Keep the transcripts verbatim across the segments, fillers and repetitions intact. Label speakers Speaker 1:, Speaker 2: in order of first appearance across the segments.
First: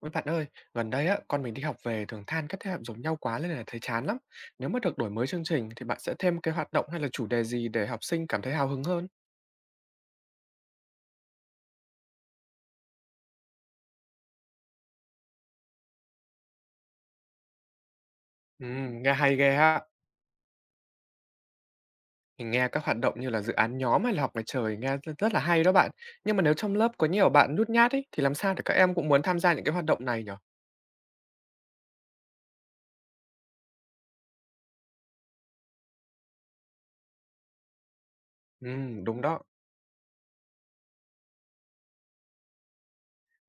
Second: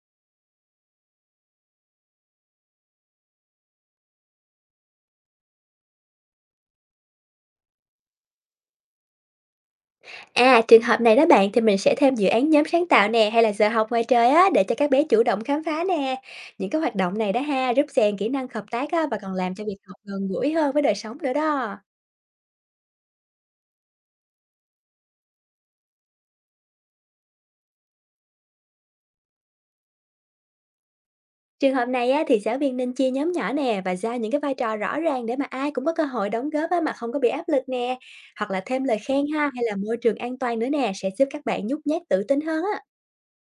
Speaker 1: Với bạn ơi, gần đây á, con mình đi học về thường than các thế hệ giống nhau quá nên là thấy chán lắm. Nếu mà được đổi mới chương trình thì bạn sẽ thêm cái hoạt động hay là chủ đề gì để học sinh cảm thấy hào hứng hơn?
Speaker 2: À, trường hợp này đó bạn thì mình sẽ thêm dự án nhóm sáng tạo nè hay là giờ học ngoài trời á để cho các bé chủ động khám phá nè. Những cái hoạt động này đó ha giúp rèn kỹ năng hợp
Speaker 1: Ừ,
Speaker 2: tác á,
Speaker 1: nghe
Speaker 2: và còn
Speaker 1: hay ghê
Speaker 2: làm cho việc
Speaker 1: ha.
Speaker 2: học gần gũi hơn với đời sống nữa đó.
Speaker 1: Mình nghe các hoạt động như là dự án nhóm hay là học ngoài trời nghe rất rất là hay đó bạn. Nhưng mà nếu trong lớp có nhiều bạn nhút nhát ấy, thì làm sao để các em cũng muốn tham gia những cái hoạt động này nhở?
Speaker 2: Trường hợp này á, thì giáo viên nên chia nhóm nhỏ nè và giao những cái vai trò rõ ràng để mà ai cũng có cơ hội đóng góp á, mà không có bị áp lực nè. Hoặc là
Speaker 1: Ừ,
Speaker 2: thêm lời
Speaker 1: đúng
Speaker 2: khen ha
Speaker 1: đó.
Speaker 2: hay là môi trường an toàn nữa nè sẽ giúp các bạn nhút nhát tự tin hơn á.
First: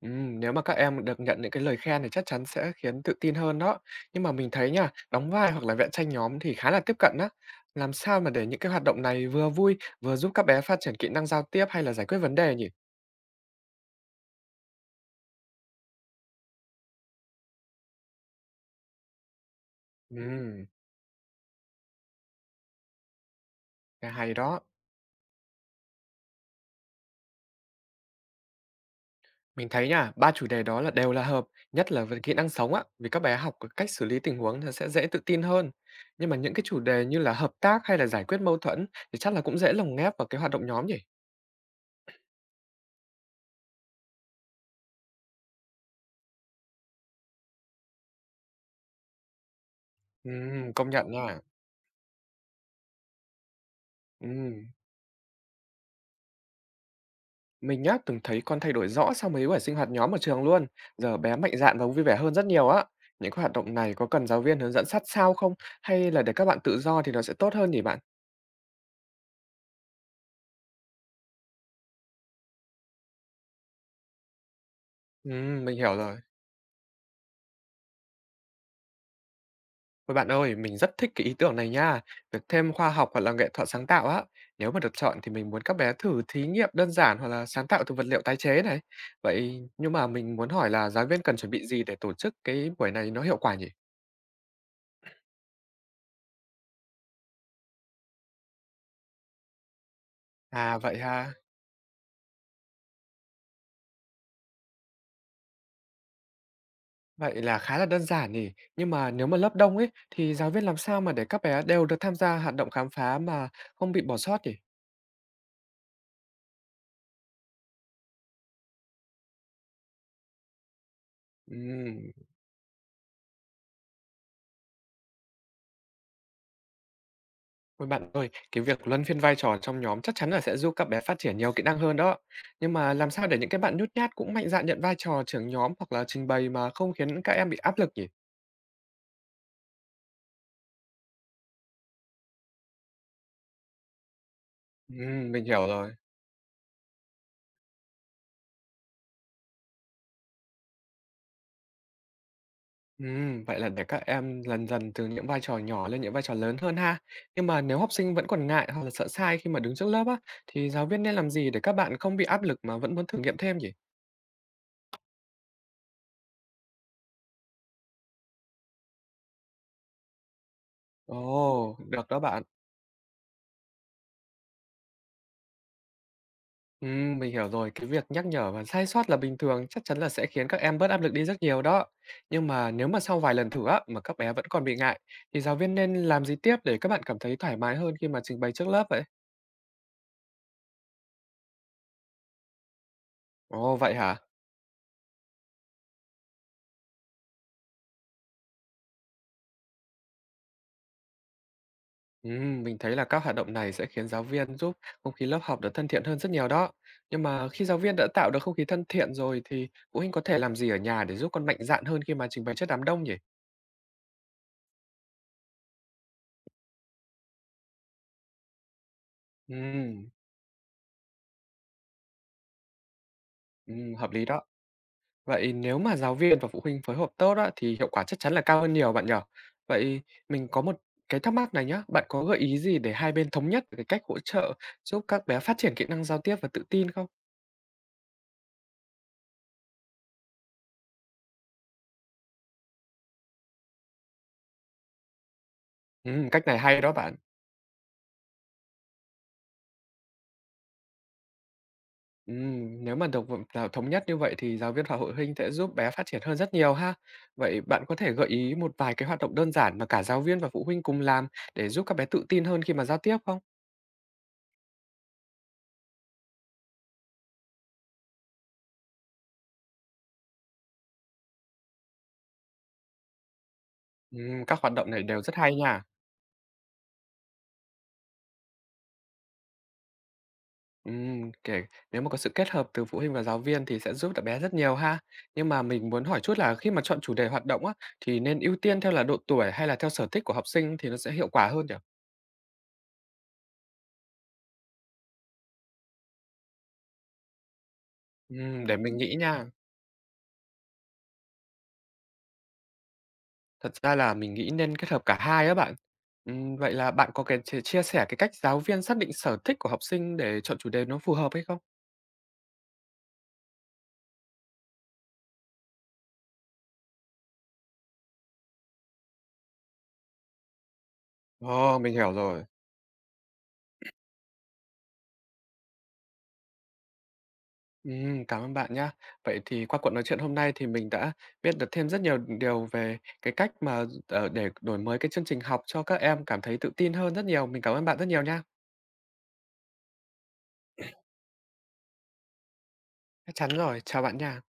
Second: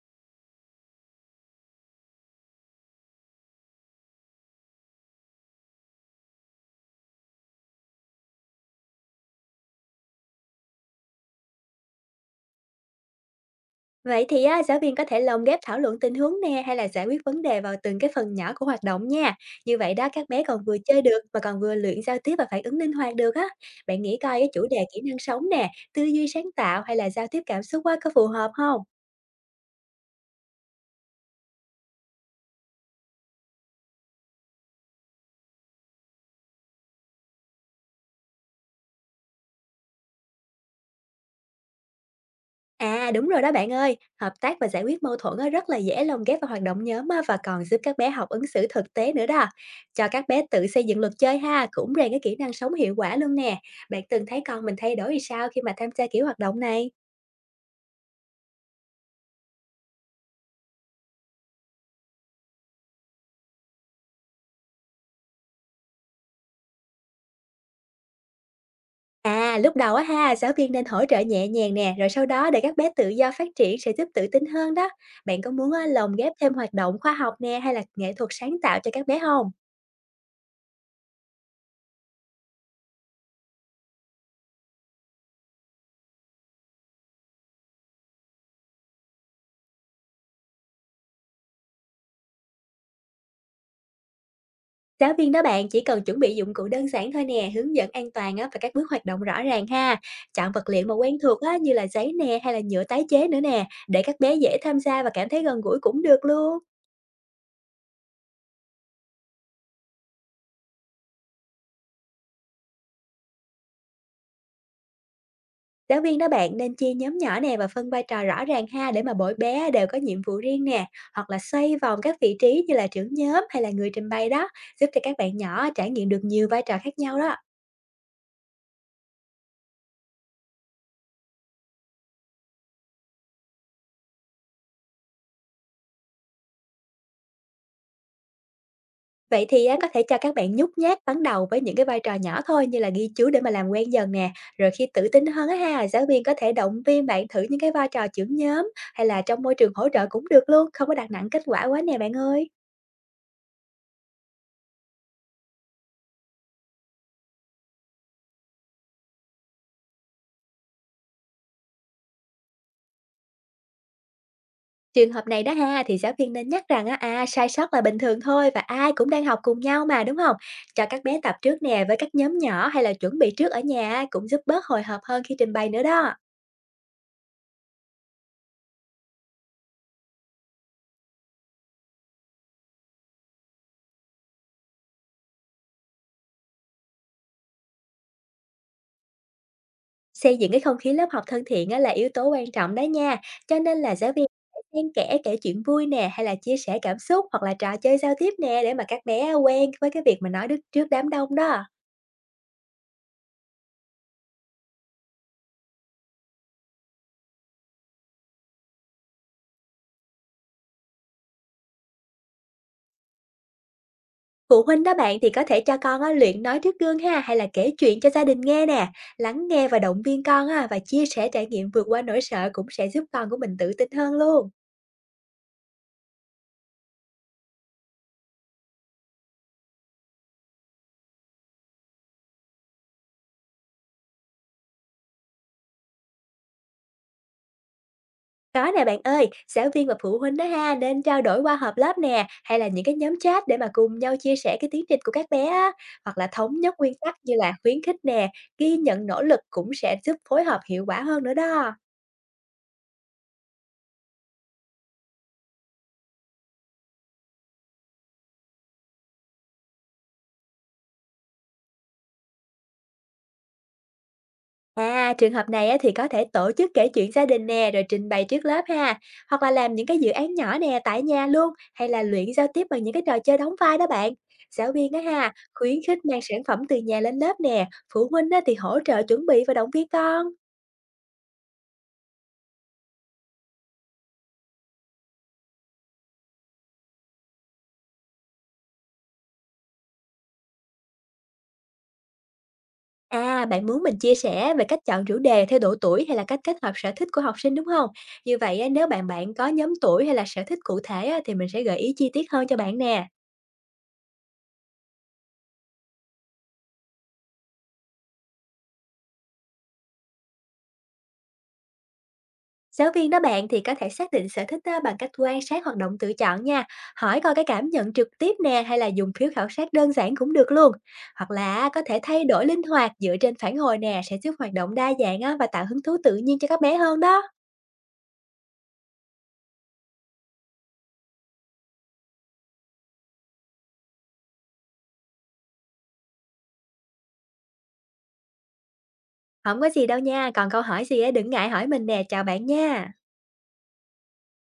Speaker 1: Ừm, nếu mà các em được nhận những cái lời khen thì chắc chắn sẽ khiến tự tin hơn đó. Nhưng mà mình thấy nha, đóng vai hoặc là vẽ tranh nhóm thì khá là tiếp cận đó. Làm sao mà để những cái hoạt động này vừa vui, vừa giúp các bé phát triển kỹ năng giao tiếp hay là giải quyết vấn đề nhỉ?
Speaker 2: Vậy thì á, giáo viên có thể lồng ghép thảo luận tình huống nè hay là giải quyết vấn đề vào từng cái phần nhỏ của hoạt động nha. Như vậy đó các bé còn
Speaker 1: Ừm,
Speaker 2: vừa chơi được mà còn vừa luyện giao tiếp và phản ứng linh hoạt được á. Bạn
Speaker 1: cái
Speaker 2: nghĩ
Speaker 1: hay
Speaker 2: coi cái
Speaker 1: đó.
Speaker 2: chủ đề kỹ năng sống nè, tư duy sáng tạo hay là giao tiếp cảm xúc á, có phù hợp không?
Speaker 1: Mình thấy nha, ba chủ đề đó là đều là hợp, nhất là về kỹ năng sống á, vì các bé học cái cách xử lý tình huống thì sẽ dễ tự tin hơn. Nhưng mà những cái chủ đề như là hợp tác hay là giải quyết mâu thuẫn thì chắc là cũng dễ lồng ghép vào cái hoạt động nhóm nhỉ?
Speaker 2: À đúng rồi đó bạn ơi, hợp tác và giải quyết mâu thuẫn á, rất là dễ lồng ghép vào hoạt động nhóm á, và còn giúp các bé học ứng xử thực tế nữa đó. Cho các bé tự
Speaker 1: Ừm,
Speaker 2: xây
Speaker 1: công
Speaker 2: dựng
Speaker 1: nhận
Speaker 2: luật chơi
Speaker 1: nha.
Speaker 2: ha, cũng rèn cái kỹ năng sống hiệu quả luôn nè. Bạn từng thấy con
Speaker 1: Ừm.
Speaker 2: mình thay đổi thì sao khi mà tham gia kiểu hoạt động này?
Speaker 1: Mình nhá, từng thấy con thay đổi rõ sau mấy buổi sinh hoạt nhóm ở trường luôn. Giờ bé mạnh dạn và vui vẻ hơn rất nhiều á. Những cái hoạt động này có cần giáo viên hướng dẫn sát sao không? Hay là để các bạn tự do thì nó sẽ tốt hơn nhỉ bạn?
Speaker 2: À, lúc đầu á ha, giáo viên nên hỗ trợ nhẹ nhàng nè, rồi sau đó để các bé tự do phát triển sẽ giúp tự tin hơn đó. Bạn có
Speaker 1: Ừm,
Speaker 2: muốn
Speaker 1: mình
Speaker 2: á,
Speaker 1: hiểu
Speaker 2: lồng
Speaker 1: rồi.
Speaker 2: ghép thêm hoạt động khoa học nè hay là nghệ thuật sáng tạo cho các bé không?
Speaker 1: Ôi bạn ơi, mình rất thích cái ý tưởng này nha. Việc thêm khoa học hoặc là nghệ thuật sáng tạo á. Nếu mà được chọn thì mình muốn các bé thử thí nghiệm đơn giản hoặc là sáng tạo từ vật liệu tái chế này. Vậy nhưng mà mình muốn hỏi là giáo viên cần chuẩn bị gì để tổ chức cái buổi này nó hiệu quả nhỉ?
Speaker 2: Giáo viên đó bạn chỉ cần chuẩn bị dụng cụ đơn giản thôi nè, hướng dẫn an toàn á, và các bước hoạt động rõ ràng ha. Chọn vật
Speaker 1: À
Speaker 2: liệu mà
Speaker 1: vậy
Speaker 2: quen
Speaker 1: ha.
Speaker 2: thuộc á, như là giấy nè hay là nhựa tái chế nữa nè, để các bé dễ tham gia và cảm thấy gần gũi cũng được luôn.
Speaker 1: Vậy là khá là đơn giản nhỉ. Nhưng mà nếu mà lớp đông ấy thì giáo viên làm sao mà để các bé đều được tham gia hoạt động khám phá mà không bị bỏ sót nhỉ?
Speaker 2: Giáo viên đó bạn nên chia nhóm nhỏ nè và phân vai trò rõ ràng ha để mà mỗi bé đều có nhiệm vụ riêng nè, hoặc là xoay vòng
Speaker 1: Ừm.
Speaker 2: các vị trí như là trưởng nhóm hay là người trình bày đó, giúp cho các bạn nhỏ trải nghiệm được nhiều vai trò khác nhau đó.
Speaker 1: Ôi bạn ơi, cái việc luân phiên vai trò trong nhóm chắc chắn là sẽ giúp các bé phát triển nhiều kỹ năng hơn đó. Nhưng mà làm sao để những cái bạn nhút nhát cũng mạnh dạn nhận vai trò trưởng nhóm hoặc là trình bày mà không khiến các em bị áp lực nhỉ?
Speaker 2: Vậy thì á, có thể cho các bạn nhút nhát ban đầu với những cái vai trò nhỏ thôi như là ghi chú để mà làm quen dần nè. Rồi khi tự tin
Speaker 1: Ừm, mình
Speaker 2: hơn á
Speaker 1: hiểu
Speaker 2: ha,
Speaker 1: rồi.
Speaker 2: giáo viên có thể động viên bạn thử những cái vai trò trưởng nhóm hay là trong môi trường hỗ trợ cũng được luôn, không có đặt nặng kết quả quá nè bạn ơi.
Speaker 1: Ừm, vậy là để các em dần dần từ những vai trò nhỏ lên những vai trò lớn hơn ha. Nhưng mà nếu học sinh vẫn còn ngại hoặc là sợ sai khi mà đứng trước lớp á, thì giáo viên nên làm gì để các bạn không bị áp lực mà vẫn muốn thử nghiệm thêm nhỉ?
Speaker 2: Trường hợp này đó ha, thì giáo viên nên nhắc rằng á, à, sai sót là bình thường thôi và ai cũng đang học cùng nhau mà, đúng không? Cho các bé tập trước
Speaker 1: Ồ,
Speaker 2: nè với
Speaker 1: được
Speaker 2: các
Speaker 1: đó
Speaker 2: nhóm
Speaker 1: bạn.
Speaker 2: nhỏ hay là chuẩn bị trước ở nhà á, cũng giúp bớt hồi hộp hơn khi trình bày nữa đó.
Speaker 1: Ừm, mình hiểu rồi, cái việc nhắc nhở và sai sót là bình thường, chắc chắn là sẽ khiến các em bớt áp lực đi rất nhiều đó. Nhưng mà nếu mà sau vài lần thử á, mà các bé vẫn còn bị ngại, thì giáo viên nên làm gì tiếp để các bạn cảm thấy thoải mái hơn khi mà trình bày trước lớp vậy?
Speaker 2: Xây dựng cái không khí lớp học thân thiện á, là yếu tố quan trọng đó nha, cho
Speaker 1: Ồ,
Speaker 2: nên
Speaker 1: vậy
Speaker 2: là giáo
Speaker 1: hả?
Speaker 2: viên phải xen kẽ kể chuyện vui nè, hay là chia sẻ cảm xúc hoặc là trò chơi giao tiếp nè, để mà các bé quen với cái việc mà nói đức trước đám đông đó.
Speaker 1: Ừm, mình thấy là các hoạt động này sẽ khiến giáo viên giúp không khí lớp học được thân thiện hơn rất nhiều đó. Nhưng mà khi giáo viên đã tạo được không khí thân thiện rồi thì phụ huynh có thể làm gì ở nhà để giúp con mạnh dạn hơn khi mà trình bày trước đám đông nhỉ?
Speaker 2: Phụ huynh đó bạn thì có thể cho con á, luyện nói trước gương ha hay là kể chuyện cho gia đình nghe nè, lắng nghe và động
Speaker 1: Ừm,
Speaker 2: viên con á, và chia sẻ trải nghiệm vượt qua nỗi sợ cũng sẽ giúp con của mình tự tin
Speaker 1: ừm, hợp
Speaker 2: hơn
Speaker 1: lý đó.
Speaker 2: luôn.
Speaker 1: Vậy nếu mà giáo viên và phụ huynh phối hợp tốt đó thì hiệu quả chắc chắn là cao hơn nhiều bạn nhỉ? Vậy mình có một cái thắc mắc này nhá, bạn có gợi ý gì để hai bên thống nhất về cái cách hỗ trợ giúp các bé phát triển kỹ năng giao tiếp và tự tin không?
Speaker 2: Có nè bạn ơi, giáo viên và phụ huynh đó ha nên trao đổi qua họp lớp nè hay là những cái nhóm chat để mà cùng nhau chia sẻ cái tiến trình của các bé á, hoặc là
Speaker 1: Ừm, cách này
Speaker 2: thống nhất
Speaker 1: hay
Speaker 2: nguyên
Speaker 1: đó
Speaker 2: tắc
Speaker 1: bạn.
Speaker 2: như là khuyến khích nè, ghi nhận nỗ lực cũng sẽ giúp phối hợp hiệu quả hơn nữa đó.
Speaker 1: Ừm, nếu mà đồng v t thống nhất như vậy thì giáo viên và phụ huynh sẽ giúp bé phát triển hơn rất nhiều ha. Vậy bạn có thể gợi ý một vài cái hoạt động đơn giản mà cả giáo viên và phụ huynh cùng làm để giúp các bé tự tin hơn khi mà giao tiếp không?
Speaker 2: À, trường hợp này á, thì có thể tổ chức kể chuyện gia đình nè, rồi trình bày trước lớp ha, hoặc là làm những cái dự án nhỏ nè tại nhà luôn, hay là luyện giao tiếp bằng những cái trò chơi đóng vai đó bạn.
Speaker 1: Ừm, các
Speaker 2: Giáo
Speaker 1: hoạt động
Speaker 2: viên đó
Speaker 1: này đều
Speaker 2: ha,
Speaker 1: rất hay
Speaker 2: khuyến
Speaker 1: nha.
Speaker 2: khích mang sản phẩm từ nhà lên lớp nè, phụ huynh á, thì hỗ trợ chuẩn bị và động viên con.
Speaker 1: Ừm, kể nếu mà có sự kết hợp từ phụ huynh và giáo viên thì sẽ giúp được bé rất nhiều ha. Nhưng mà mình muốn hỏi chút là khi mà chọn chủ đề hoạt động á, thì nên ưu tiên theo là độ tuổi hay là theo sở thích của học sinh thì nó sẽ hiệu quả hơn nhỉ?
Speaker 2: À, bạn muốn mình chia sẻ về cách chọn chủ đề theo độ tuổi hay là cách kết hợp sở thích của học sinh đúng không? Như vậy
Speaker 1: Ừm,
Speaker 2: á,
Speaker 1: để
Speaker 2: nếu
Speaker 1: mình
Speaker 2: bạn
Speaker 1: nghĩ
Speaker 2: bạn có
Speaker 1: nha.
Speaker 2: nhóm tuổi hay là sở thích cụ thể á, thì mình sẽ gợi ý chi tiết hơn cho bạn nè.
Speaker 1: Thật ra là mình nghĩ nên kết hợp cả hai á bạn. Ừm, vậy là bạn có cái chia chia sẻ cái cách giáo viên xác định sở thích của học sinh để chọn chủ đề nó phù hợp hay không?
Speaker 2: Giáo viên đó bạn thì có thể xác định sở thích á, bằng cách quan sát hoạt động tự chọn nha, hỏi coi cái cảm nhận trực tiếp nè hay là dùng phiếu khảo sát đơn giản cũng được luôn. Hoặc là
Speaker 1: Ồ,
Speaker 2: có
Speaker 1: mình
Speaker 2: thể
Speaker 1: hiểu
Speaker 2: thay
Speaker 1: rồi.
Speaker 2: đổi linh hoạt dựa trên phản hồi nè sẽ giúp hoạt động đa dạng á, và tạo hứng thú tự nhiên cho các bé hơn đó.
Speaker 1: Ừm, cảm ơn bạn nhá. Vậy thì qua cuộc nói chuyện hôm nay thì mình đã biết được thêm rất nhiều điều về cái cách mà, ờ, để đổi mới cái chương trình học cho các em cảm thấy tự tin hơn rất nhiều. Mình cảm ơn bạn rất nhiều nha.
Speaker 2: Không có gì đâu nha, còn câu hỏi gì á, đừng ngại hỏi mình nè, chào bạn nha.
Speaker 1: Chắc chắn rồi, chào bạn nha.